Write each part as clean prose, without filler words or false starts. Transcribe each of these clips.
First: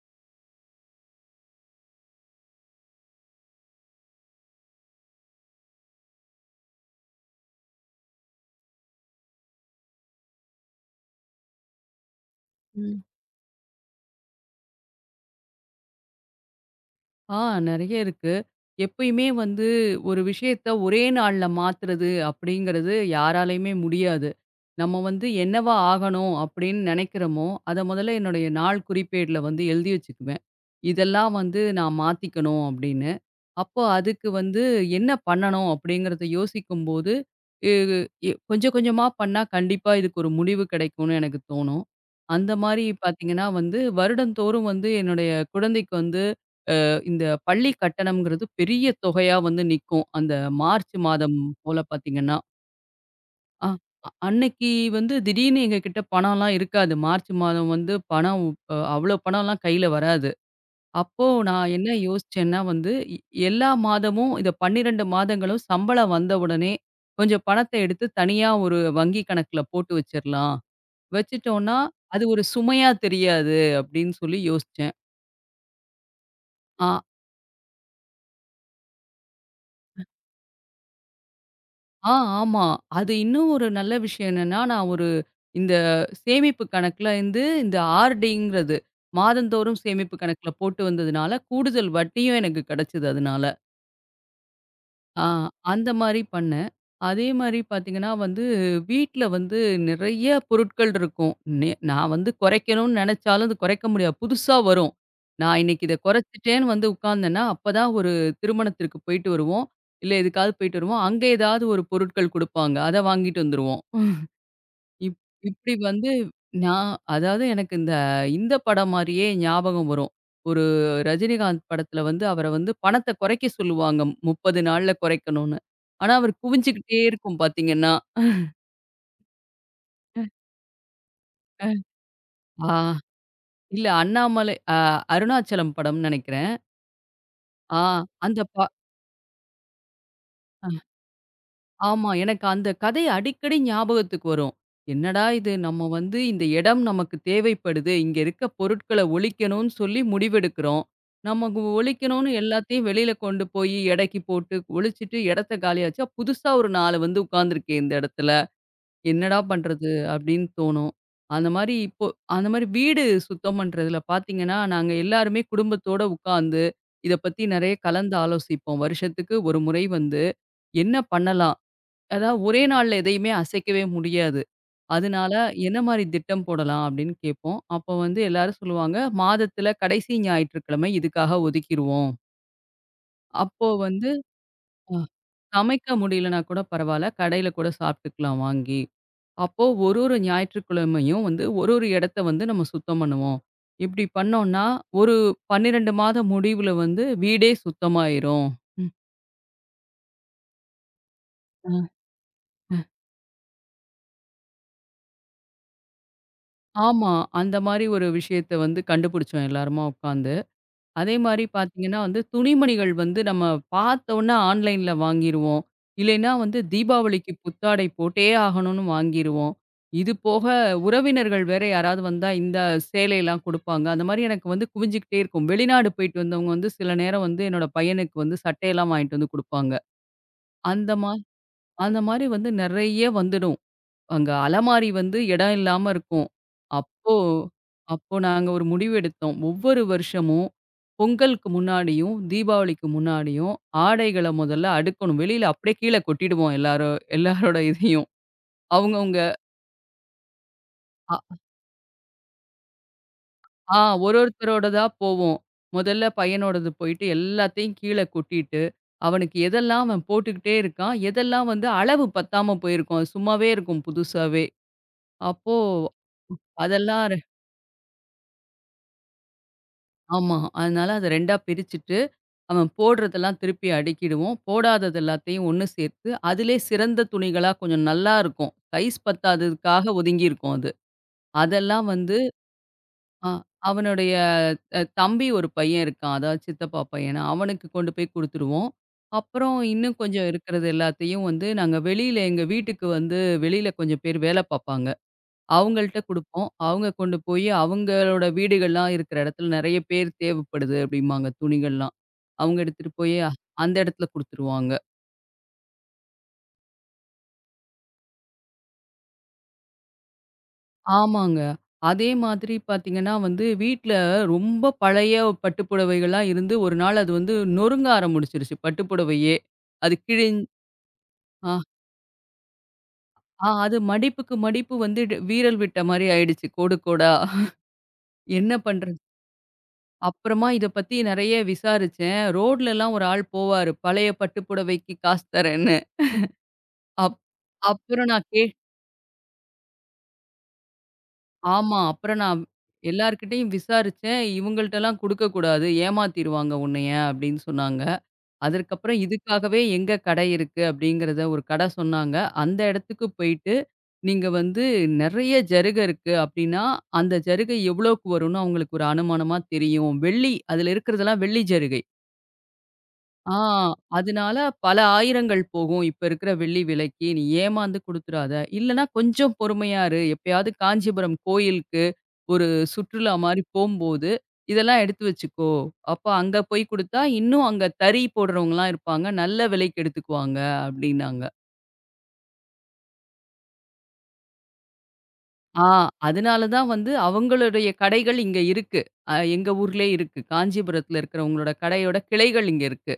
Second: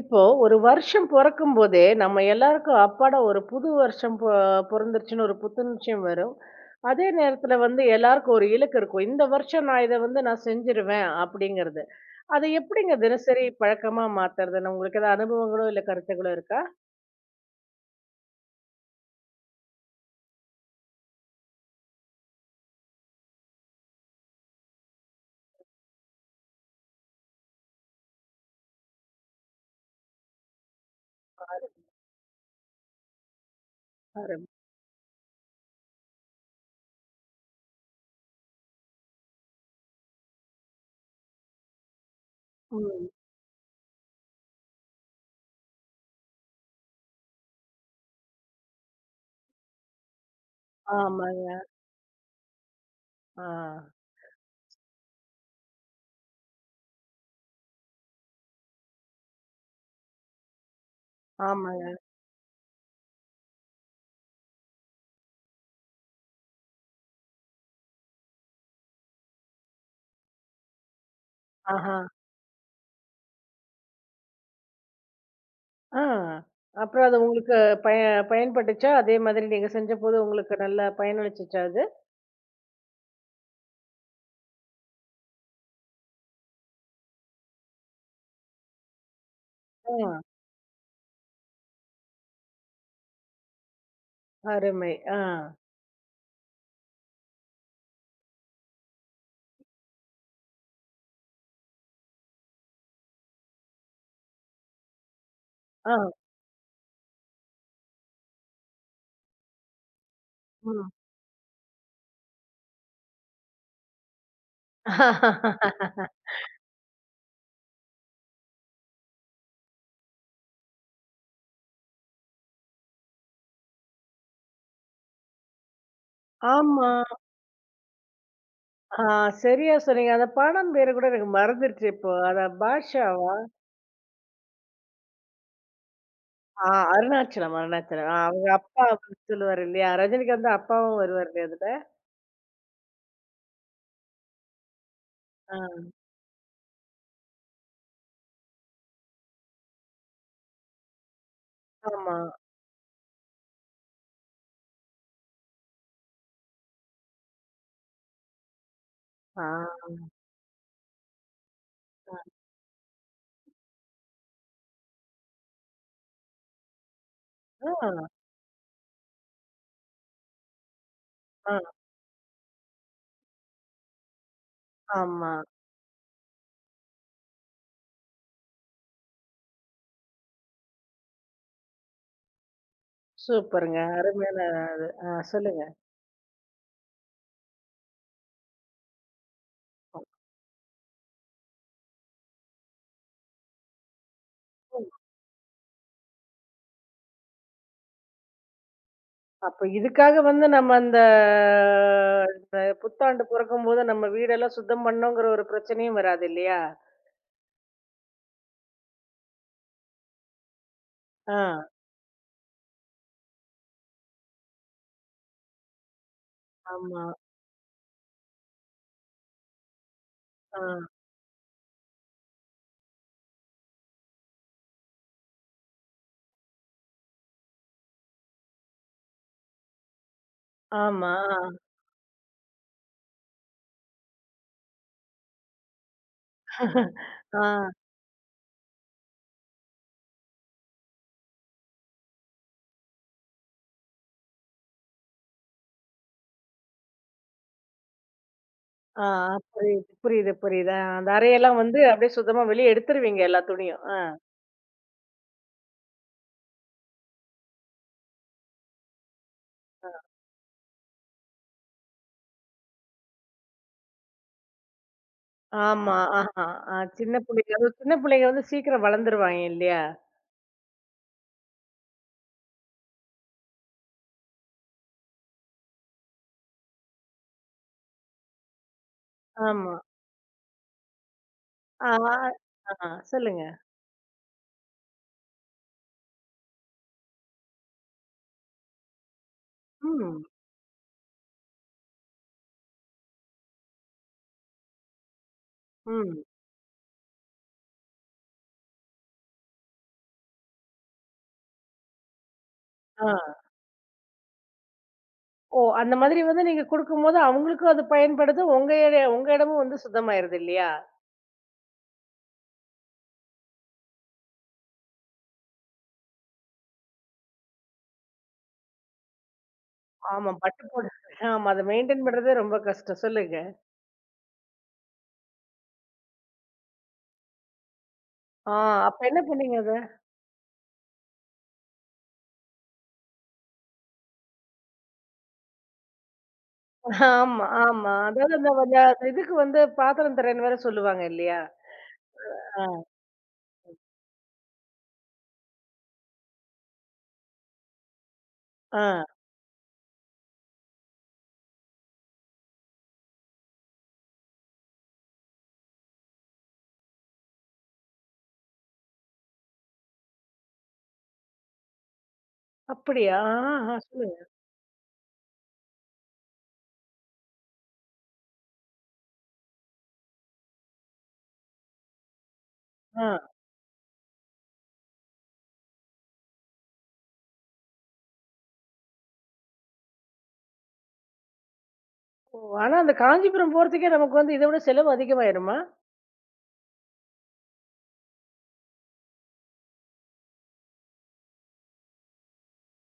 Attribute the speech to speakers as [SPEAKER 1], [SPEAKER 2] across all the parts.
[SPEAKER 1] இப்போ ஒரு வருஷம் பிறக்கும் போதே நம்ம எல்லாருக்கும் அப்பாடா ஒரு புது வருஷம் பிறந்துருச்சுன்னு ஒரு புத்துணர்ச்சியும் வரும். அதே நேரத்துல வந்து எல்லாருக்கும் ஒரு இலக்கு இருக்கும், இந்த வருஷம் நான் இதை நான் செஞ்சிருவேன் அப்படிங்கிறது. அதை எப்படிங்க
[SPEAKER 2] ம்.
[SPEAKER 1] தினசரி பழக்கமா மாத்துறதுன்னு உங்களுக்கு ஏதாவது அனுபவங்களோ இல்ல கருத்துகளோ இருக்கா?
[SPEAKER 2] ஆ, நெறைய இருக்கு. எப்பயுமே வந்து ஒரு விஷயத்த ஒரே நாள்ல மாத்துறது அப்படிங்கிறது யாராலயுமே முடியாது. நம்ம வந்து என்னவா ஆகணும் அப்படின்னு நெனைக்கிறோமோ, அத முதல்ல என்னுடைய நாள் குறிப்பேடுல வந்து எழுதி வச்சுக்குவேன். இதெல்லாம் வந்து நான் மாத்திக்கணும் அப்படின்னு. அப்போ அதுக்கு
[SPEAKER 1] ஆரம்பி-
[SPEAKER 2] வந்து என்ன பண்ணணும் அப்படிங்கிறத யோசிக்கும்போது, எ எ கொஞ்சம் கொஞ்சமா பண்ணா கண்டிப்பா இதுக்கு ஒரு முடிவு கிடைக்கும்னு எனக்கு தோணும். அந்த மாரி
[SPEAKER 1] ம்,
[SPEAKER 2] பார்த்தீங்கன்னா வந்து வருடந்தோறும் வந்து என்னுடைய குழந்தைக்கு வந்து இந்த பள்ளி கட்டணம்ங்கிறது பெரிய தொகையா வந்து நிக்கும். அந்த மார்ச் மாதம்
[SPEAKER 1] ஆமாங்க.
[SPEAKER 2] போல பார்த்தீங்கன்னா.
[SPEAKER 1] ஆ,
[SPEAKER 2] ஆ, அன்னைக்கு வந்து திடீர்னு எங்ககிட்ட பணம்லாம் இருக்காது. மார்ச் மாதம் வந்து பணம் அவ்ளோ பணம்லாம் கையில வராது. அப்போ நான்
[SPEAKER 1] ஆமாங்க.
[SPEAKER 2] என்ன யோசிச்சேன்னா வந்து, எ எல்லா மாதமும் இந்த 12 மாதங்களும் சம்பளம் வந்த உடனே கொஞ்சம் பணத்த எடுத்து தனியா ஒரு வங்கி கணக்குல போட்டு வச்சிரலாம். வச்சுட்டோம்னா,
[SPEAKER 1] ஆஹா.
[SPEAKER 2] அது ஒரு சுமையா தெரியாது அப்படின்னு சொல்லி யோசிச்சேன்.
[SPEAKER 1] ஆ.
[SPEAKER 2] ஆ,
[SPEAKER 1] அப்புறம் அது உங்களுக்கு பய பயன்பட்டுச்சா? அதே மாதிரி நீங்க செஞ்ச போது உங்களுக்கு நல்லா பயனளிச்சுச்சா அது?
[SPEAKER 2] ஆ, ஆமா. அது இன்னும் ஒரு நல்ல விஷயம் என்னன்னா, நான் ஒரு இந்த சேமிப்பு கணக்குல இருந்து இந்த ஆர்டிங்கிறது மாதந்தோறும் சேமிப்பு
[SPEAKER 1] ஆ,
[SPEAKER 2] கணக்குல போட்டு வந்ததுனால, கூடுதல் வட்டியும் எனக்கு கிடைச்சது அதனால.
[SPEAKER 1] அருமை. ஆ.
[SPEAKER 2] ஆ, அந்த மாரி பண்ணேன். அதே மாரி பார்த்தீங்கன்னா வந்து, வீட்ல வந்து நிறைய பொருட்கள் இருக்கும். நான் வந்து குறைக்கணும்னு நெனச்சாலும் அது குறைக்க முடியாது. புதுசா வரும். நான் இன்னைக்கு
[SPEAKER 1] ஆ.
[SPEAKER 2] இத குறைச்சுட்டேன்னு வந்து உட்கார்ந்தேன்னா, அப்பதான் ஒரு திருமணத்திற்கு போயிட்டு வருவோம். இல்ல எதுக்காவது போயிட்டு
[SPEAKER 1] ம்.
[SPEAKER 2] வருவோம். அங்க ஏதாவது ஒரு பொருட்கள் குடுப்பாங்க. அத வாங்கிட்டு வந்துருவோம். இப் இப்டி வந்து நான் அதாவது எனக்கு இந்த இந்த படம் மாரியே ஞாபகம் வரும். ஒரு ரஜினிகாந்த் படத்துல வந்து அவர வந்து பணத்த குறைக்க சொல்லுவாங்க. 30 நாள்ல குறைக்கணும்னு. ஆனா அவர்
[SPEAKER 1] ஆமா.
[SPEAKER 2] குவிஞ்சுகிட்டே இருக்கும் பார்த்தீங்கன்னா.
[SPEAKER 1] ஆ, சரியா சொன்னீங்க. அந்த படம் பேரு கூட எனக்கு
[SPEAKER 2] அ
[SPEAKER 1] மறந்துருச்சு இப்போ. அத
[SPEAKER 2] ஆ
[SPEAKER 1] பாட்ஷாவா?
[SPEAKER 2] இல்ல, அண்ணாமலை அருணாச்சலம் படம்னு நெனைக்கிறேன்.
[SPEAKER 1] ஆ, அருணாச்சலம்,
[SPEAKER 2] ஆ,
[SPEAKER 1] அருணாச்சலம். ஆ,
[SPEAKER 2] அந்த
[SPEAKER 1] அவங்க
[SPEAKER 2] ப
[SPEAKER 1] அப்பா வந்து சொல்லுவாரு இல்லையா? ரஜினிகாந்த் அப்பாவும் வருவாரு இல்லையா அதுல?
[SPEAKER 2] ஆமா, எனக்கு அந்த கதை அடிக்கடி ஞாபகத்துக்கு வரும். என்னடா இது
[SPEAKER 1] ஆ.
[SPEAKER 2] நம்ம வந்து இந்த இடம் நமக்கு தேவைப்படுது. இங்க இருக்க பொருட்கள ஒழிக்கணும்னு சொல்லி முடிவெடுக்கிறோம். நமக்கு
[SPEAKER 1] ஆமா.
[SPEAKER 2] ஒழிக்கணும்னு எல்லாத்தையும் வெளியில கொண்டு போய் எடைக்கு போட்டு ஒழிச்சுட்டு இடத்த காலியாச்சா, புதுசா ஒரு 4 வந்து உட்காந்துருக்கே இந்த இடத்துல. என்னடா
[SPEAKER 1] ஆ.
[SPEAKER 2] பண்றது? அப்படின்னு தோணும். அந்த மாரி இப்போ
[SPEAKER 1] ஆ.
[SPEAKER 2] அந்த மாரி வீடு சுத்தம் பண்றதுல பார்த்தீங்கன்னா, நாங்க எல்லாருமே குடும்பத்தோட உட்காந்து இத பத்தி நெறைய கலந்து ஆலோசிப்போம். வருஷத்துக்கு ஒரு முறை வந்து என்ன
[SPEAKER 1] ஆ.
[SPEAKER 2] பண்ணலாம்? அதாவது ஒரே நாள்ல எதையுமே அசைக்கவே முடியாது.
[SPEAKER 1] ஆமா.
[SPEAKER 2] அதனால என்ன மாரி திட்டம் போடலாம் அப்படின்னு கேட்போம். அப்போ வந்து எல்லாரும் சொல்லுவாங்க, மாதத்துல கடைசி ஞாயிற்றுக்கிழமை இதுக்காக ஒதுக்கிருவோம். அப்போ
[SPEAKER 1] சூப்பருங்க.
[SPEAKER 2] வந்து
[SPEAKER 1] அருமையான இது.
[SPEAKER 2] அ
[SPEAKER 1] ஆ, சொல்லுங்க.
[SPEAKER 2] சமைக்க முடியலன்னா கூட பரவால்ல. கடையில கூட சாப்பிட்டுக்கலாம் வாங்கி. அப்போ ஒரு ஒரு ஞாயிற்றுக்கிழமையும் வந்து ஒரு ஒரு இடத்த வந்து நம்ம சுத்தம் பண்ணுவோம். இப்படி பண்ணோம்னா, ஒரு 12 மாத முடிவுல வந்து வீடே சுத்தமாயிரும். ம்.
[SPEAKER 1] அப்ப இதுக்காக வந்து நம்ம அந்த
[SPEAKER 2] அ,
[SPEAKER 1] இந்த
[SPEAKER 2] அ.
[SPEAKER 1] புத்தாண்டு பொறக்கும்போது நம்ம வீடெல்லாம் சுத்தம் பண்ணோங்கிற ஒரு பிரச்சனையும் வராது இல்லையா?
[SPEAKER 2] ஆமா, அந்த மாரி ஒரு விஷயத்த வந்து கண்டுபிடிச்சோம் எல்லாருமா உட்காந்து. அதே
[SPEAKER 1] ஆ.
[SPEAKER 2] மாரி பார்த்தீங்கன்னா வந்து, துணிமணிகள் வந்து நம்ம பார்த்தோன்னே ஆன்லைன்ல வாங்கிருவோம். இல்லைன்னா வந்து
[SPEAKER 1] ஆமா.
[SPEAKER 2] தீபாவளிக்கு புத்தாடை போட்டே ஆகணும்னு வாங்கிருவோம். இது போக
[SPEAKER 1] ஆ.
[SPEAKER 2] உறவினர்கள் வேற யாராவது வந்தா இந்த சேலையெல்லாம் குடுப்பாங்க. அந்த மாரி எனக்கு வந்து குவிஞ்சுக்கிட்டே இருக்கும். வெளிநாடு போயிட்டு வந்தவங்க வந்து சில நேரம் வந்து என்னோட பையனுக்கு வந்து சட்டையெல்லாம் வாங்கிட்டு வந்து குடுப்பாங்க. அந்த மா
[SPEAKER 1] ஆமா.
[SPEAKER 2] அந்த மாரி வந்து நெறைய வந்துடும். அங்க அலமாரி வந்து இடம் இல்லாம இருக்கும். அப்போ,
[SPEAKER 1] ஆ,
[SPEAKER 2] அப்போ நாங்க ஒரு முடிவு எடுத்தோம். ஒவ்வொரு வருஷமும் பொங்கலுக்கு முன்னாடியும், தீபாவளிக்கு முன்னாடியும் ஆடைகள முதல்ல அடுக்கணும். வெளியில அப்படியே கீழ கொட்டிடுவோம் எல்லாரும் எல்லாரோட இதையும்.
[SPEAKER 1] ஆ.
[SPEAKER 2] அவங்கவங்க
[SPEAKER 1] புரியுது, புரியுது, புரியுது. அ, அந்த
[SPEAKER 2] அ
[SPEAKER 1] அறையெல்லாம் வந்து அப்படியே சுத்தமா வெளிய எடுத்துருவீங்க எல்லா
[SPEAKER 2] ஆ
[SPEAKER 1] துணியும். ஆ.
[SPEAKER 2] ஒரு ஒருத்தரோடதா போவோம். முதல்ல பையனோடது போயிட்டு எல்லாத்தையும் கீழ கொட்டிட்டு, அவனுக்கு எதெல்லாம் அவன் போட்டுக்கிட்டே இருக்கான், எதெல்லாம் வந்து அளவு பத்தாம போயிருக்கும். அது சும்மாவே இருக்கும் புதுசாவே. அப்போ
[SPEAKER 1] ஆமா. ஆஹா. அ,
[SPEAKER 2] அதெல்லாம்
[SPEAKER 1] சின்ன பிள்ளைங்க, அதுவும் சின்ன பிள்ளைங்க வந்து சீக்கிரம் வளர்ந்துருவாங்க இல்லையா?
[SPEAKER 2] ஆமா. அதனால அத 2ஆ பிரிச்சுட்டு, அவன் போடுறதெல்லாம் திருப்பி அடுக்கிடுவோம். போடாதது எல்லாத்தையும் ஒண்ணு சேர்த்து, அதிலே சிறந்த துணிகளா கொஞ்சம் நல்லா இருக்கும். சைஸ்
[SPEAKER 1] ஆமா.
[SPEAKER 2] பத்தாததுக்காக ஒதுங்கியிருக்கும் அது. அதெல்லாம்
[SPEAKER 1] ஆ.
[SPEAKER 2] வந்து
[SPEAKER 1] ஆ,
[SPEAKER 2] அ
[SPEAKER 1] சொல்லுங்க.
[SPEAKER 2] அவனுடைய அ தம்பி ஒரு பையன் இருக்கான். அதாவது சித்தப்பா பையன். அவனுக்கு கொண்டு போய் குடுத்துருவோம். அப்புறம் இன்னும்
[SPEAKER 1] ம்.
[SPEAKER 2] கொஞ்சம் இருக்கிறது எல்லாத்தையும் வந்து நாங்க வெளியில எங்க வீட்டுக்கு வந்து வெளியில கொஞ்சம் பேர் வேல பாப்பாங்க. அவங்கள்ட்ட
[SPEAKER 1] ம்.
[SPEAKER 2] குடுப்போம். அவங்க கொண்டு போய் அவங்களோட வீடுகள்லாம் இருக்கிற இடத்துல நெறைய பேர் தேவைப்படுது அப்படிம்பாங்க துணிகள்லாம். அவங்க எடுத்துட்டு
[SPEAKER 1] ஆ.
[SPEAKER 2] போய் அந்த இடத்துல குடுத்துருவாங்க.
[SPEAKER 1] ஓ! அந்த மாதிரி வந்து நீங்க குடுக்கும்போது அவங்களுக்கும் அது பயன்படுது. உங்க இடமும் வந்து சுத்தமாயிருது இல்லையா?
[SPEAKER 2] ஆமாங்க. அதே மாதிரி பார்த்தீங்கன்னா வந்து வீட்ல ரொம்ப பழைய பட்டு புடவைகள்லாம் இருந்து ஒரு நாள் அது வந்து நொறுங்க ஆரம்பிச்சிருச்சு பட்டு புடவையே. அது
[SPEAKER 1] ஆமா.
[SPEAKER 2] கிழிஞ்
[SPEAKER 1] பட்டு போட. ஆமா.
[SPEAKER 2] ஆ,
[SPEAKER 1] அத மெயின்டெயின் பண்றதே ரொம்ப கஷ்டம். சொல்லுங்க.
[SPEAKER 2] ஆ, அது மடிப்புக்கு மடிப்பு வந்து வீரல் விட்ட மாரி ஆயிடுச்சு கோடு கோடா. என்ன
[SPEAKER 1] ஆ,
[SPEAKER 2] பண்றது?
[SPEAKER 1] அப்ப என்ன பண்ணீங்க அத?
[SPEAKER 2] அப்புறமா இத பத்தி நெறைய விசாரிச்சேன். ரோட்லலாம் ஒரு ஆள் போவாரு. பழைய பட்டு புடவைக்கு காசு தரேன்னு. அப்
[SPEAKER 1] ஆமா, ஆமா.
[SPEAKER 2] அப்புறம் நான்
[SPEAKER 1] அதாவது
[SPEAKER 2] கே
[SPEAKER 1] அந்த இதுக்கு வந்து பாத்திரம் தரேன்னு வேற சொல்லுவாங்க இல்லையா?
[SPEAKER 2] ஆமா, அப்புறம் நான்
[SPEAKER 1] ஆ,
[SPEAKER 2] எல்லார்கிட்டயும் விசாரிச்சேன். இவங்கள்ட்டலாம் குடுக்கக்கூடாது. ஏமாத்திருவாங்க உன்னைய அப்டின்னு சொன்னாங்க.
[SPEAKER 1] ஆ.
[SPEAKER 2] அதற்கப்புறம் இதுக்காகவே எங்க கடை இருக்கு அப்டிங்கிறத ஒரு கடை சொன்னாங்க. அந்த இடத்துக்கு போயிட்டு, நீங்க வந்து நெறைய ஜருக இருக்கு அப்டின்னா, அந்த ஜருகை எவ்வளோக்கு வரும்னு அவங்களுக்கு ஒரு அனுமானமா தெரியும். வெள்ளி அதுல இருக்கிறதெல்லாம் வெள்ளி ஜருகை.
[SPEAKER 1] அப்படியா?
[SPEAKER 2] ஆ,
[SPEAKER 1] ஆஹா, சொல்லுங்க.
[SPEAKER 2] அதனால பல ஆயிரங்கள் போகும் இப்ப இருக்கிற வெள்ளி விலைக்கு. நீ ஏமாந்து குடுத்துறாத. இல்லன்னா கொஞ்சம் பொறுமையா இரு. எப்பயாவது காஞ்சிபுரம் கோயிலுக்கு ஒரு
[SPEAKER 1] ஆ.
[SPEAKER 2] சுற்றுலா மாரி போம்போது, இதெல்லாம் எடுத்து வச்சுக்கோ. அப்ப அங்க போய் குடுத்தா இன்னும் அங்க தறி போடுறவங்கலாம் இருப்பாங்க. நல்ல விலைக்கு எடுத்துக்குவாங்க அப்டின்னாங்க.
[SPEAKER 1] ஆனா அந்த காஞ்சிபுரம் போறதுக்கே நமக்கு வந்து இத விட செலவு அதிகமாயிருமா?
[SPEAKER 2] ஆ, அதனால தான் வந்து அவங்களுடைய கடைகள் இங்க இருக்கு. எங்க ஊர்லயே இருக்கு. காஞ்சிபுரத்துல இருக்கிறவங்களோட கடையோட கிளைகள் இங்க இருக்கு.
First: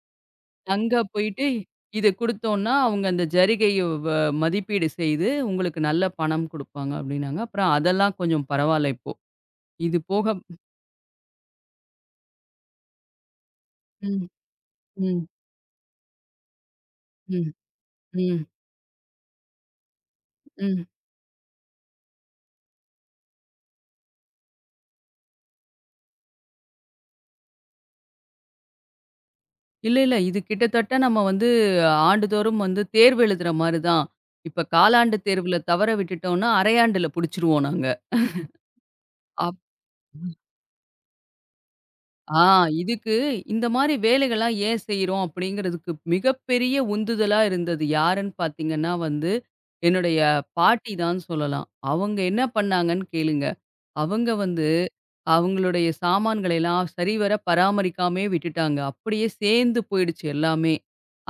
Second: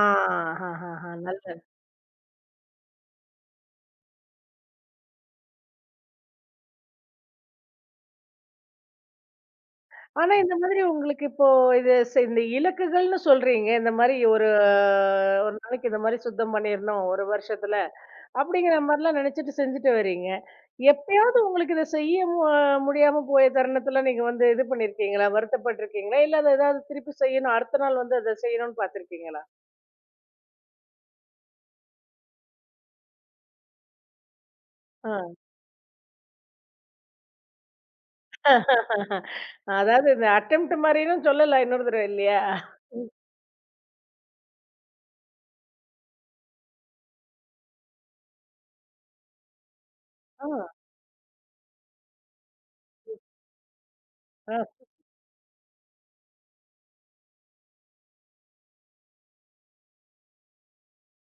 [SPEAKER 1] ஆ, ஹஹஹ.
[SPEAKER 2] அங்க போயிட்டு
[SPEAKER 1] நல்ல.
[SPEAKER 2] இத குடுத்தோம்னா, அவங்க அந்த ஜரிகைய வ மதிப்பீடு செய்து, உங்களுக்கு நல்ல பணம் குடுப்பாங்க அப்டின்னாங்க. அப்புறம் அதெல்லாம் கொஞ்சம் பரவால்ல இப்போ. இது போக
[SPEAKER 1] ஆனா இந்த மாதிரி உங்களுக்கு இப்போ இந்த இலக்குகள்னு சொல்றீங்க, இந்த மாதிரி
[SPEAKER 2] ம்,
[SPEAKER 1] ஒரு
[SPEAKER 2] ம்,
[SPEAKER 1] ஒரு நாளைக்கு இந்த மாதிரி சுத்தம் பண்ணிடணும் ஒரு
[SPEAKER 2] ம்,
[SPEAKER 1] வருஷத்துல
[SPEAKER 2] ம்,
[SPEAKER 1] அப்படிங்கிற மாதிரிலாம் நினைச்சிட்டு செஞ்சுட்டு வர்றீங்க.
[SPEAKER 2] ம்.
[SPEAKER 1] எப்பயாவது உங்களுக்கு இதை செய்ய முடியாம போய தருணத்துல நீங்க வந்து இது பண்ணிருக்கீங்களா? வருத்தப்பட்டிருக்கீங்களா? இல்ல அதை ஏதாவது திருப்பி செய்யணும், அடுத்த நாள் வந்து அதை செய்யணும்னு பாத்திருக்கீங்களா?
[SPEAKER 2] இல்ல, இல்ல. இது கிட்டத்தட்ட நம்ம வந்து ஆண்டுதோறும் வந்து தேர்வு எழுதுற மாரி தான். இப்ப காலாண்டு
[SPEAKER 1] ஆ.
[SPEAKER 2] தேர்வுல தவற விட்டுட்டோம்னா, அரையாண்டுல புடிச்சுருவோம் நாங்க.
[SPEAKER 1] அதாவது இந்த அட்டெம்ட் மாதிரின்னு சொல்லலாம், இன்னொரு தடவை இல்லையா?
[SPEAKER 2] ஆ, இதுக்கு இந்த மாரி வேலைகள்லாம் ஏன் செய்றோம்? அப்படிங்கிறதுக்கு மிகப்பெரிய உந்துதலா இருந்தது யாருன்னு பார்த்தீங்கன்னா வந்து, என்னுடைய
[SPEAKER 1] ஆ,
[SPEAKER 2] பாட்டி தான் சொல்லலாம். அவங்க என்ன பண்ணாங்கன்னு கேளுங்க. அவங்க
[SPEAKER 1] ஆ,
[SPEAKER 2] வந்து அவங்களுடைய சாமான்களை எல்லாம் சரிவர பராமரிக்காமயே விட்டுட்டாங்க. அப்படியே சேர்ந்து போயிடுச்சு எல்லாமே.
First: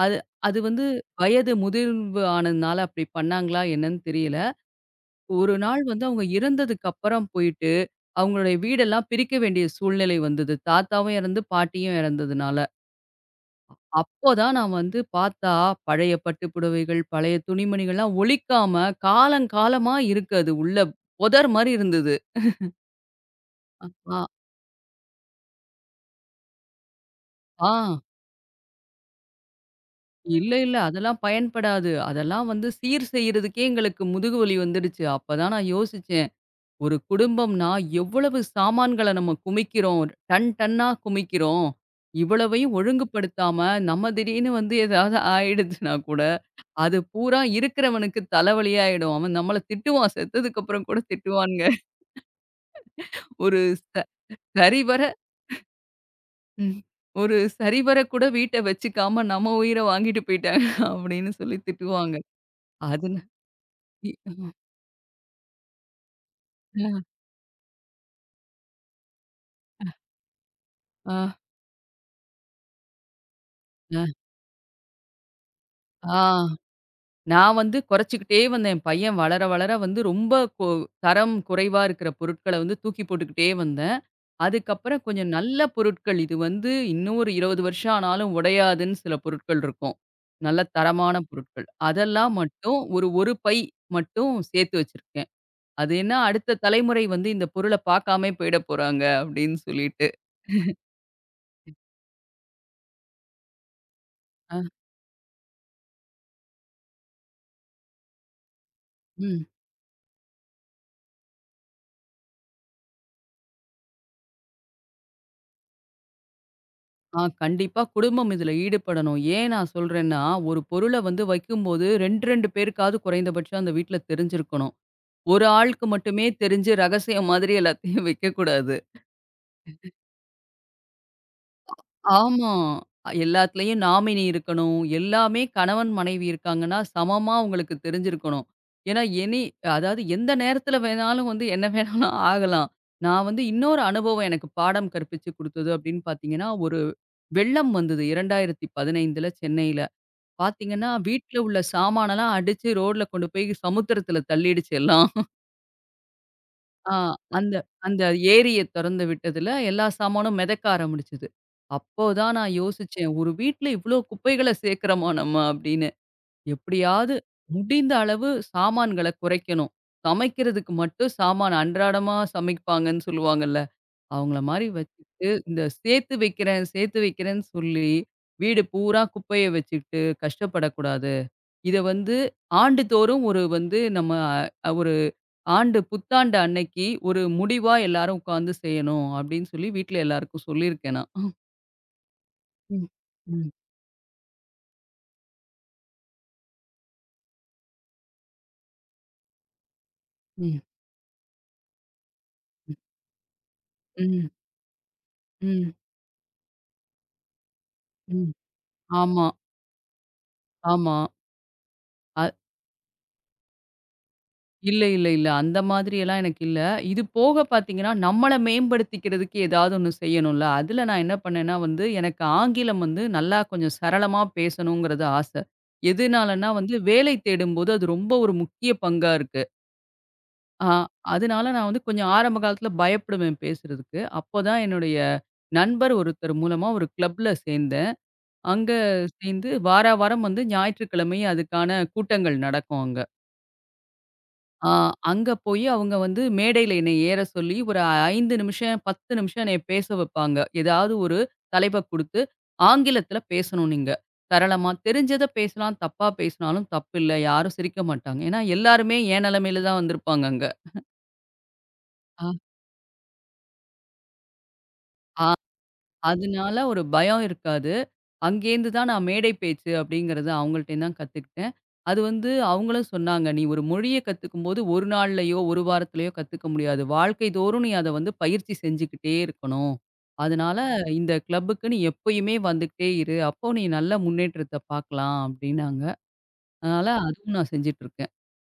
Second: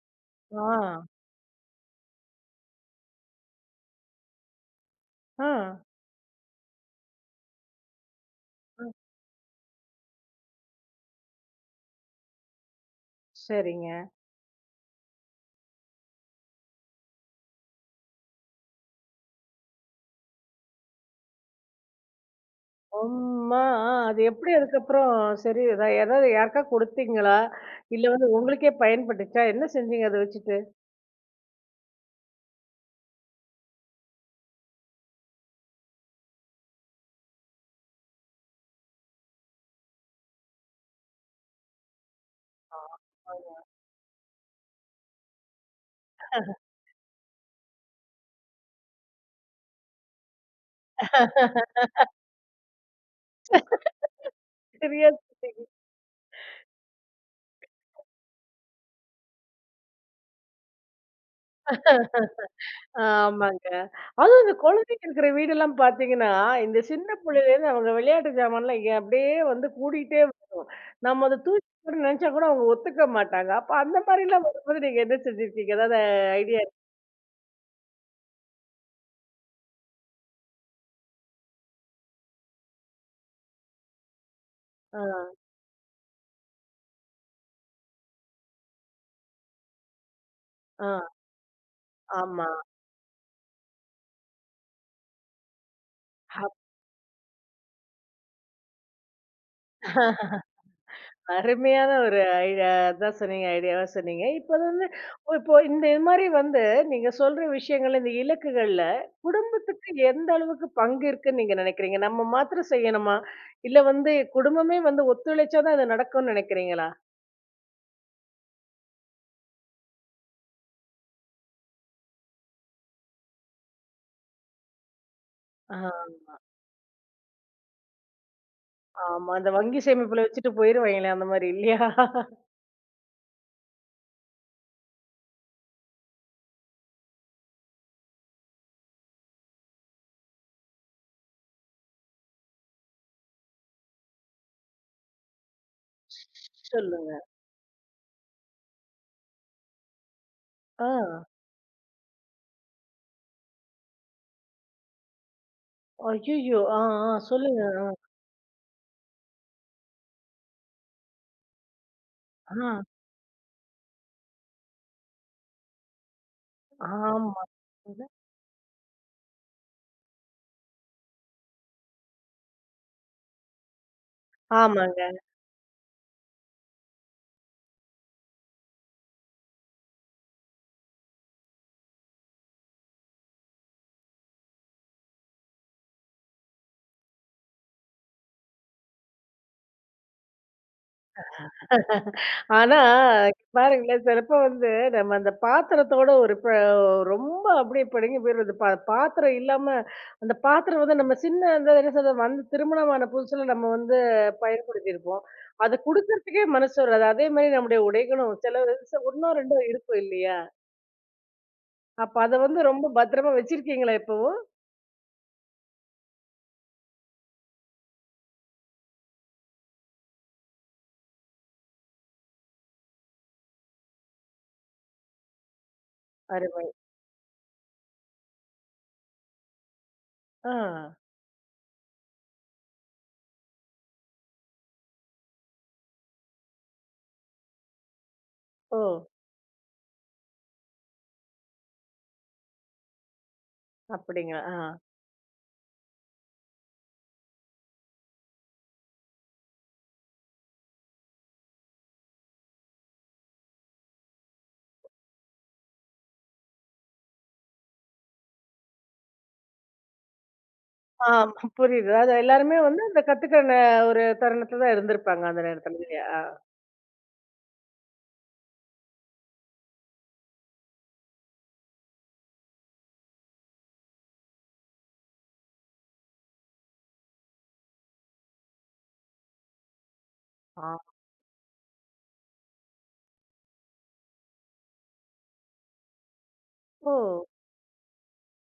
[SPEAKER 2] அது அது
[SPEAKER 1] ஆ,
[SPEAKER 2] வந்து வயது முதிர்வு ஆனதுனால அப்படி பண்ணாங்களா என்னன்னு தெரியல.
[SPEAKER 1] ஆ,
[SPEAKER 2] ஒரு நாள் வந்து அவங்க இறந்ததுக்கு அப்புறம் போயிட்டு அவங்களுடைய வீடெல்லாம் பிரிக்க வேண்டிய சூழ்நிலை வந்தது. தாத்தாவும் இறந்து, பாட்டியும் இறந்ததுனால.
[SPEAKER 1] சரிங்க.
[SPEAKER 2] அப்போதான் நான் வந்து பார்த்தா, பழைய பட்டு புடவைகள், பழைய துணிமணிகள்லாம் ஒழிக்காம, காலங்காலமா இருக்கு அது உள்ள. புதர் மாரி இருந்தது.
[SPEAKER 1] அம்மா!
[SPEAKER 2] ஆ,
[SPEAKER 1] அது எப்படி அதுக்கப்புறம்? சரி, எதா யாராவது யாருக்கா குடுத்தீங்களா?
[SPEAKER 2] ஆ,
[SPEAKER 1] இல்ல வந்து உங்களுக்கே பயன்பட்டுச்சா? என்ன செஞ்சீங்க அத
[SPEAKER 2] இல்ல,
[SPEAKER 1] வச்சுட்டு?
[SPEAKER 2] இல்ல. அதெல்லாம் பயன்படாது. அதெல்லாம் வந்து சீர் செய்றதுக்கே எங்களுக்கு முதுகு வலி வந்துடுச்சு. அப்பதான் நான் யோசிச்சேன். ஒரு குடும்பம்னா எவ்வளவு சாமான்கள நம்ம குமிக்கிறோம். டன் டன்னா குமிக்கிறோம். இவ்வளவையும்
[SPEAKER 1] ஆமாங்க.
[SPEAKER 2] ஒழுங்குபடுத்தாம நம்ம திடீர்னு வந்து ஏதாவது ஆயிடுச்சுனா கூட, அது பூரா இருக்கிறவனுக்கு தலைவலியாயிடும். அவன் நம்மள திட்டுவான். செத்ததுக்கு அப்புறம் கூட திட்டுவான்ங்க. ஒரு ச சரிவர
[SPEAKER 1] சரியா சொன்னீங்க.
[SPEAKER 2] ம். ஒரு சரிவர கூட வீட்ட வச்சுக்காம நம்ம உயிர வாங்கிட்டு போயிட்டாங்க அப்படின்னு சொல்லி திட்டுவாங்க. அதுன
[SPEAKER 1] ஆமாங்க.
[SPEAKER 2] இ
[SPEAKER 1] அதுவும் இந்த குழந்தைங்க இருக்கிற வீடெல்லாம் பார்த்தீங்கன்னா, இந்த
[SPEAKER 2] அ.
[SPEAKER 1] சின்ன புள்ளையிலேருந்து அவங்க விளையாட்டு ஜாமான்லாம் இங்க அப்படியே வந்து கூடிட்டே வரும்.
[SPEAKER 2] ஆ.
[SPEAKER 1] நம்ம அத தூக்கி போடணும்னு நெனச்சா கூட அவங்க ஒத்துக்க மாட்டாங்க. அப்ப அந்த
[SPEAKER 2] ஆ.
[SPEAKER 1] மாரிலாம் வரும்போது நீங்க என்ன செஞ்சிருக்கீங்க? ஏதாவது
[SPEAKER 2] ஆ.
[SPEAKER 1] ஐடியா?
[SPEAKER 2] நான் வந்து குறைச்சுக்கிட்டே வந்தேன். என் பையன் வளர, வளர வந்து ரொம்ப கொ தரம் குறைவா இருக்கிற பொருட்கள வந்து தூக்கி போட்டுக்கிட்டே வந்தேன்.
[SPEAKER 1] ஆ,
[SPEAKER 2] அதுக்கப்புறம் கொஞ்சம் நல்ல பொருட்கள் இது வந்து இன்னும் ஒரு 20 வருஷம் ஆனாலும் உடையாதுன்னு சில பொருட்கள் இருக்கும். நல்ல
[SPEAKER 1] ஆ,
[SPEAKER 2] தரமான பொருட்கள். அதெல்லாம்
[SPEAKER 1] ஆமா.
[SPEAKER 2] மட்டும் ஒரு பை மட்டும் சேர்த்து வச்சிருக்கேன். அது ஏன்னா அடுத்த தலைமுறை வந்து இந்த பொருள பார்க்காமயே போயிட போறாங்க அப்படின்னு சொல்லிட்டு.
[SPEAKER 1] அருமையான ஒரு ஐடியா தான் சொன்னீங்க. ஐடியாவா சொன்னீங்க. இப்ப
[SPEAKER 2] அ.
[SPEAKER 1] அது வந்து ஓ, இப்போ இந்த மாரி வந்து நீங்க சொல்ற விஷயங்கள் இந்த இலக்குகள்ல
[SPEAKER 2] ம்.
[SPEAKER 1] குடும்பத்துக்கு எந்த அளவுக்கு பங்கு இருக்குன்னு நீங்க நினைக்கிறீங்க? நம்ம மாத்திரம் செய்யணுமா? இல்ல வந்து குடும்பமே வந்து ஒத்துழைச்சா தான் அது நடக்கும்னு நினைக்கிறீங்களா?
[SPEAKER 2] ஆ, கண்டிப்பா குடும்பம் இதுல ஈடுபடணும். ஏன் நான் சொல்றேன்னா, ஒரு பொருள வந்து வைக்கும்போது 2, 2 பேருக்காவது குறைந்தபட்சம் அந்த வீட்ல தெரிஞ்சிருக்கணும். ஒரு
[SPEAKER 1] ஆ.
[SPEAKER 2] ஆளுக்கு மட்டுமே தெரிஞ்சு ரகசியம் மாதிரி எல்லாத்தையும் வைக்கக்கூடாது.
[SPEAKER 1] ஆமா. அந்த வங்கி சேமிப்புல வச்சுட்டு போயிருவாங்களே அந்த மாரி இல்லையா?
[SPEAKER 2] ஆமா, எல்லாத்துலயும் நாமினி இருக்கணும். எல்லாமே கணவன், மனைவி இருக்காங்கன்னா, சமமா அவங்களுக்கு தெரிஞ்சிருக்கணும். ஏன்னா, எனி அதாவது எந்த நேரத்துல வேணாலும் வந்து என்ன வேணாலும் ஆகலாம். நான் வந்து இன்னொரு அனுபவம் எனக்கு பாடம் கற்பிச்சு குடுத்தது அப்படின்னு பார்த்தீங்கன்னா, ஒரு
[SPEAKER 1] சொல்லுங்க.
[SPEAKER 2] வெள்ளம் வந்தது 2015ல சென்னையில.
[SPEAKER 1] ஆ.
[SPEAKER 2] பாத்தீங்கன்னா, வீட்ல உள்ள சாமானெல்லாம் அடிச்சு ரோட்ல கொண்டு போய் சமுத்திரத்துல தள்ளிடுச்சு எல்லாம்.
[SPEAKER 1] ஐய்யய்யோ! ஆ,
[SPEAKER 2] ஆ,
[SPEAKER 1] ஆ.
[SPEAKER 2] அந்த
[SPEAKER 1] சொல்லுங்க.
[SPEAKER 2] அந்த ஏரிய தொறந்து விட்டதுல எல்லா சாமானும் மிதக்க ஆரம்பிச்சது. அப்போ தான் நான்
[SPEAKER 1] ஆ.
[SPEAKER 2] யோசிச்சேன், "ஒரு வீட்ல இவ்ளோ குப்பைகள சேர்க்கிறோமா நம்ம?" அப்படின்னு. எப்படியாவது
[SPEAKER 1] ஆமா.
[SPEAKER 2] முடிந்த அளவு சாமான்கள குறைக்கணும். சமைக்கிறதுக்கு மட்டும் சாமான் அன்றாடமா சமைப்பாங்கன்னு சொல்லுவாங்கல்ல. அவங்கள மாரி
[SPEAKER 1] ஆமாங்க.
[SPEAKER 2] வச்சுட்டு, இந்த சேர்த்து வைக்கிறேன், சேர்த்து வைக்கிறேன்னு சொல்லி, வீடு பூரா குப்பைய வச்சுக்கிட்டு கஷ்டப்படக்கூடாது. இத வந்து ஆண்டுதோறும் ஒரு வந்து நம்ம ஒரு ஆண்டு புத்தாண்டு அன்னைக்கு ஒரு முடிவா எல்லாரும் உட்காந்து செய்யணும் அப்டின்னு சொல்லி வீட்ல எல்லாருக்கும் சொல்லியிருக்கேன் நான்.
[SPEAKER 1] ஆனா,
[SPEAKER 2] ம், ம்,
[SPEAKER 1] பாருங்களேன் சிலப்போ வந்து நம்ம அந்த பாத்திரத்தோட ஒரு ப ரொம்ப அப்படியே பிடுங்கி போயிரும். அது பாத்திரம் இல்லாம அந்த
[SPEAKER 2] ம்,
[SPEAKER 1] பாத்திரம் வந்து நம்ம சின்ன அந்த என்ன சொல்றது, வந்து திருமணமான புதுசுல நம்ம வந்து
[SPEAKER 2] ம்,
[SPEAKER 1] பயன்படுத்தியிருப்போம்.
[SPEAKER 2] ம்,
[SPEAKER 1] அத குடுக்கறதுக்கே மனசு வராது. அதே மாரி நம்முடைய
[SPEAKER 2] ம்.
[SPEAKER 1] உடைகளும் சில
[SPEAKER 2] ஆமா,
[SPEAKER 1] 1னோ 2ஓ இருக்கும் இல்லையா?
[SPEAKER 2] ஆமா.
[SPEAKER 1] அப்ப
[SPEAKER 2] அ
[SPEAKER 1] அத வந்து ரொம்ப பத்திரமா வச்சிருக்கீங்களா இப்பவும்?
[SPEAKER 2] இல்ல, இல்ல, இல்ல. அந்த மாதிரி எல்லாம் எனக்கு இல்ல. இது போக பார்த்தீங்கன்னா, நம்மள மேம்படுத்திக்கிறதுக்கு ஏதாவது ஒண்ணு செய்யணும்ல. அதுல நான் என்ன பண்ணேன்னா வந்து, எனக்கு ஆங்கிலம் வந்து நல்லா கொஞ்சம் சரளமா பேசணுங்கிறது ஆச. எதுனாலன்னா
[SPEAKER 1] அருமை.
[SPEAKER 2] வந்து, வேலை தேடும்போது அது ரொம்ப ஒரு முக்கிய பங்கா இருக்கு.
[SPEAKER 1] ஆ.
[SPEAKER 2] ஆ, அதனால நான் வந்து கொஞ்சம் ஆரம்ப காலத்துல பயப்படுவேன் பேசுறதுக்கு. அப்பதான் என்னுடைய நண்பர் ஒருத்தர் மூலமா ஒரு கிளப்ல சேர்ந்தேன். அங்க
[SPEAKER 1] ஓ!
[SPEAKER 2] சேர்ந்து வாரா வாரம் வந்து ஞாயிற்றுக்கிழமை அதுக்கான கூட்டங்கள் நடக்கும் அங்க.
[SPEAKER 1] அப்படிங்களா? ஆ.
[SPEAKER 2] ஆ, அங்க போயி அவங்க வந்து மேடையில என்னை ஏற சொல்லி, ஒரு 5 நிமிஷம், 10 நிமிஷம் என்னைய பேச வைப்பாங்க. ஏதாவது ஒரு தலைப்ப குடுத்து, ஆங்கிலத்தில பேசணும் நீங்க. சரளமா தெரிஞ்சத பேசலாம், தப்பா பேசினாலும் தப்பில்ல. யாரும் சிரிக்க மாட்டாங்க. ஏன்னா எல்லாருமே என் நிலைமையில தான் வந்திருப்பாங்க அங்க.
[SPEAKER 1] ஆமா, புரியுது. அதாவது
[SPEAKER 2] ஆ.
[SPEAKER 1] எல்லாருமே வந்து அத கத்துக்கிற ஒரு தருணத்துல தான் இருந்திருப்பாங்க
[SPEAKER 2] ஆ,
[SPEAKER 1] அந்த நேரத்துல இல்லையா?
[SPEAKER 2] அதனால ஒரு பயம் இருக்காது. அங்கேருந்து தான் நான் மேடை பேச்சு அப்படிங்கிறது அவங்கள்ட்டேருந்து தான் கத்துக்கிட்டேன். அது வந்து அவங்களும் சொன்னாங்க, "நீ ஒரு மொழிய கத்துக்கும்போது 1 நாள்லயோ, 1 வாரத்திலயோ கத்துக்க முடியாது. வாழ்க்கை தோறும் நீ அத வந்து பயிற்சி செஞ்சுக்கிட்டே இருக்கணும். அதனால
[SPEAKER 1] ஆ.
[SPEAKER 2] இந்த கிளப்புக்கு நீ எப்பயுமே வந்துகிட்டே இரு. அப்போ நீ நல்ல முன்னேற்றத்த பார்க்கலாம்" அப்படின்னாங்க. அதனால
[SPEAKER 1] ஓ!
[SPEAKER 2] அதுவும் நான் செஞ்சுட்டு இருக்கேன்.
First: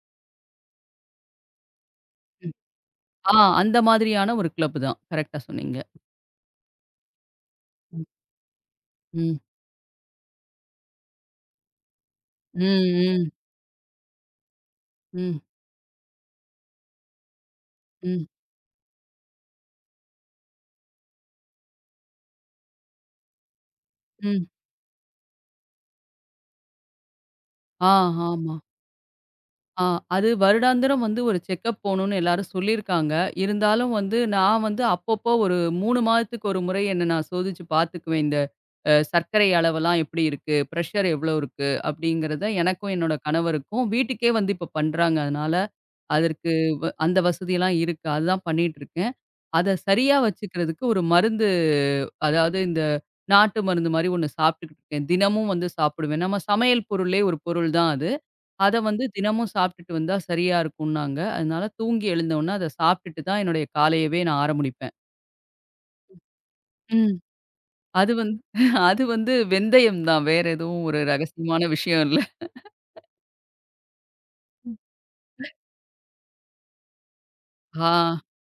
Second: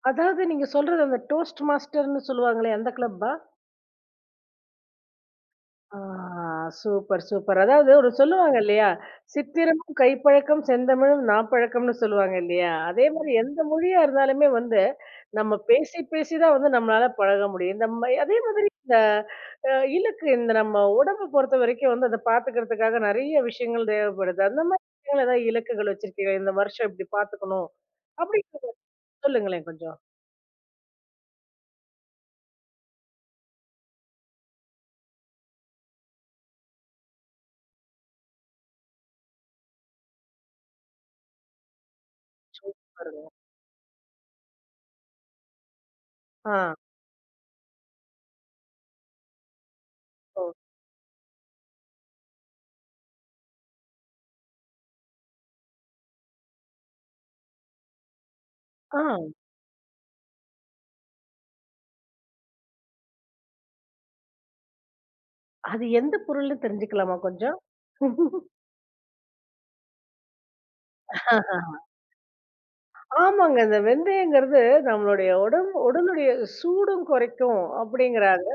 [SPEAKER 1] அதாவது நீங்க சொல்றது அந்த டோஸ்ட் மாஸ்டர்ன்னு
[SPEAKER 2] ம்.
[SPEAKER 1] சொல்லுவாங்களே அந்த கிளப்பா?
[SPEAKER 2] ஆ, அந்த மாதிரியான ஒரு கிளப் தான். கரெக்ட்டா சொன்னீங்க.
[SPEAKER 1] ஆ, சூப்பர், சூப்பர். அதாவது
[SPEAKER 2] ம்.
[SPEAKER 1] ஒரு சொல்லுவாங்க இல்லையா?
[SPEAKER 2] ம்.
[SPEAKER 1] "சித்திரமும் கைப்பழக்கம் செந்தமிழும் நாப்பழக்கம்னு" சொல்லுவாங்க
[SPEAKER 2] ம்.
[SPEAKER 1] இல்லையா? அதே
[SPEAKER 2] ம்.
[SPEAKER 1] மாரி எந்த மொழியா இருந்தாலுமே வந்து,
[SPEAKER 2] ம்.
[SPEAKER 1] நம்ம பேசி பேசி தான் வந்து நம்மளால பழக முடியும். இந்த ம
[SPEAKER 2] ம்.
[SPEAKER 1] அதே மாரி இந்த அ இலக்கு, இந்த நம்ம உடம்ப பொறுத்த வரைக்கும் வந்து அத பாத்துக்கிறதுக்காக நெறைய விஷயங்கள் தேவைப்படுது.
[SPEAKER 2] ம்.
[SPEAKER 1] அந்த மாரி விஷயங்கள் ஏதாவது இலக்குகள் வச்சிருக்கீங்களா? இந்த வருஷம் இப்படி பாத்துக்கணும்
[SPEAKER 2] ஆ, ஆமா.
[SPEAKER 1] அப்படின்னு சொல்லுங்களேன்
[SPEAKER 2] ஆ,
[SPEAKER 1] கொஞ்சம்.
[SPEAKER 2] அது வருடாந்திரம் வந்து ஒரு செக்கப் போணும்னு எல்லாரும் சொல்லியிருக்காங்க. இருந்தாலும் வந்து நான் வந்து அப்பப்போ ஒரு 3 மாதத்துக்கு ஒரு முறை என்ன நான் சோதிச்சு பார்த்துக்குவேன். இந்த சர்க்கரை அளவெல்லாம் எப்படி இருக்கு? பிரஷர் எவ்வளோ இருக்கு? அப்படிங்கிறத எனக்கும் என்னோட
[SPEAKER 1] சூப்பருங்க.
[SPEAKER 2] கணவருக்கும் வீட்டுக்கே வந்து இப்ப பண்றாங்க. அதனால அதற்கு
[SPEAKER 1] ஆ.
[SPEAKER 2] அந்த வசதியெல்லாம் இருக்கு. அதுதான் பண்ணிட்டு இருக்கேன். அத சரியா
[SPEAKER 1] ஓ.
[SPEAKER 2] வச்சுக்கிறதுக்கு ஒரு மருந்து அதாவது இந்த நாட்டு மருந்து மாரி ஒண்ணு சாப்பிட்டுக்கிட்டு இருக்கேன். தினமும் வந்து சாப்பிடுவேன். நம்ம சமையல் பொருள்லயே ஒரு பொருள் தான் அது. அத
[SPEAKER 1] ஆ.
[SPEAKER 2] வந்து தினமும் சாப்பிட்டுட்டு வந்தா சரியா இருக்கும்னாங்க. அதனால தூங்கி எழுந்தவுனே அத சாப்பிட்டுட்டு தான் என்னுடைய காலையவே நான் ஆரம்பிப்பேன்.
[SPEAKER 1] அது எந்த பொருள்னு
[SPEAKER 2] ம்.
[SPEAKER 1] தெரிஞ்சுக்கலாமா கொஞ்சம்?
[SPEAKER 2] அது வந்து அது வந்து வெந்தயம் தான். வேற எதுவும் ஒரு ரகசியமான
[SPEAKER 1] ஆஹா.
[SPEAKER 2] விஷயம் இல்ல.
[SPEAKER 1] ஆமாங்க. இந்த வெந்தயங்கிறது நம்மளுடைய உடம்பு உடலுடைய சூடும் குறைக்கும்
[SPEAKER 2] ஆ,
[SPEAKER 1] அப்படிங்கிறாங்க.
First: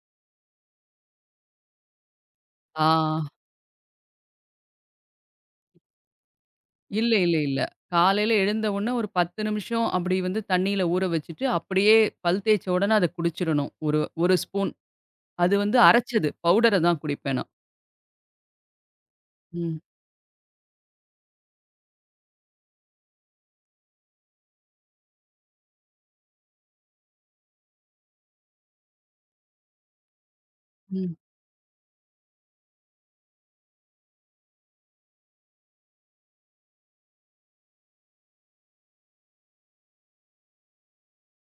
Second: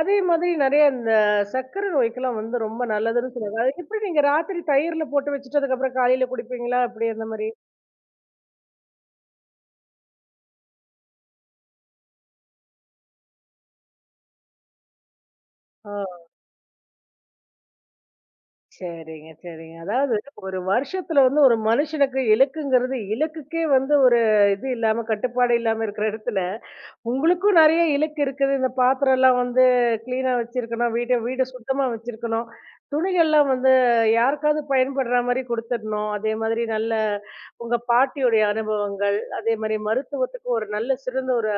[SPEAKER 1] அதே மாதிரி நெறைய இந்த சர்க்கரை நோய்க்கெல்லாம் வந்து ரொம்ப
[SPEAKER 2] ஆ.
[SPEAKER 1] நல்லதுன்னு சொல்றாங்க. அது எப்படி நீங்க ராத்திரி தயிர்ல போட்டு வச்சுட்டு அதுக்கப்புறம் காலையில குடிப்பீங்களா? அப்படி
[SPEAKER 2] இல்ல,
[SPEAKER 1] அந்த
[SPEAKER 2] இல்ல,
[SPEAKER 1] மாரி?
[SPEAKER 2] இல்ல. காலையில எழுந்தவுனே ஒரு 10 நிமிஷம் அப்படி வந்து தண்ணீல ஊற வச்சுட்டு, அப்படியே பல் தேய்ச்ச உடனே அத குடிச்சிரணும். ஒரு 1 ஸ்பூன். அது வந்து
[SPEAKER 1] ஓ!
[SPEAKER 2] அரைச்சது. பவுடர தான் குடிப்பேன் நான்.
[SPEAKER 1] சரிங்க, சரிங்க.
[SPEAKER 2] ம்,
[SPEAKER 1] அதாவது ஒரு வருஷத்துல வந்து ஒரு மனுஷனுக்கு இலக்குங்கிறது இலக்குக்கே வந்து ஒரு இது இல்லாம, கட்டுப்பாடு இல்லாம இருக்கிற இடத்துல உங்களுக்கும் நெறைய இலக்கு இருக்குது. இந்த பாத்திரம்லாம் வந்து கிளீனா வச்சிருக்கணும்.
[SPEAKER 2] ம்.
[SPEAKER 1] வீட்ட வீடு சுத்தமா வச்சிருக்கணும். துணிகள்லாம் வந்து யாருக்காவது பயன்படுற மாரி குடுத்துடணும். அதே மாதிரி நல்ல உங்க பாட்டியுடைய அனுபவங்கள், அதே மாரி மருத்துவத்துக்கு ஒரு நல்ல சிறந்த ஒரு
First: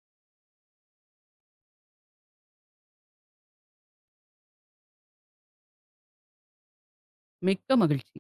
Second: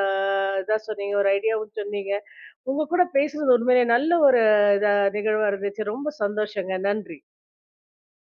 [SPEAKER 1] இதா சொன்னீங்க. ஒரு ஐடியாவும் சொன்னீங்க. உங்க கூட பேசுனது உண்மையிலேயே நல்ல ஒரு இதா நிகழ்வா இருந்துச்சு. ரொம்ப சந்தோஷங்க. நன்றி.
[SPEAKER 2] மிக்க மகிழ்ச்சி.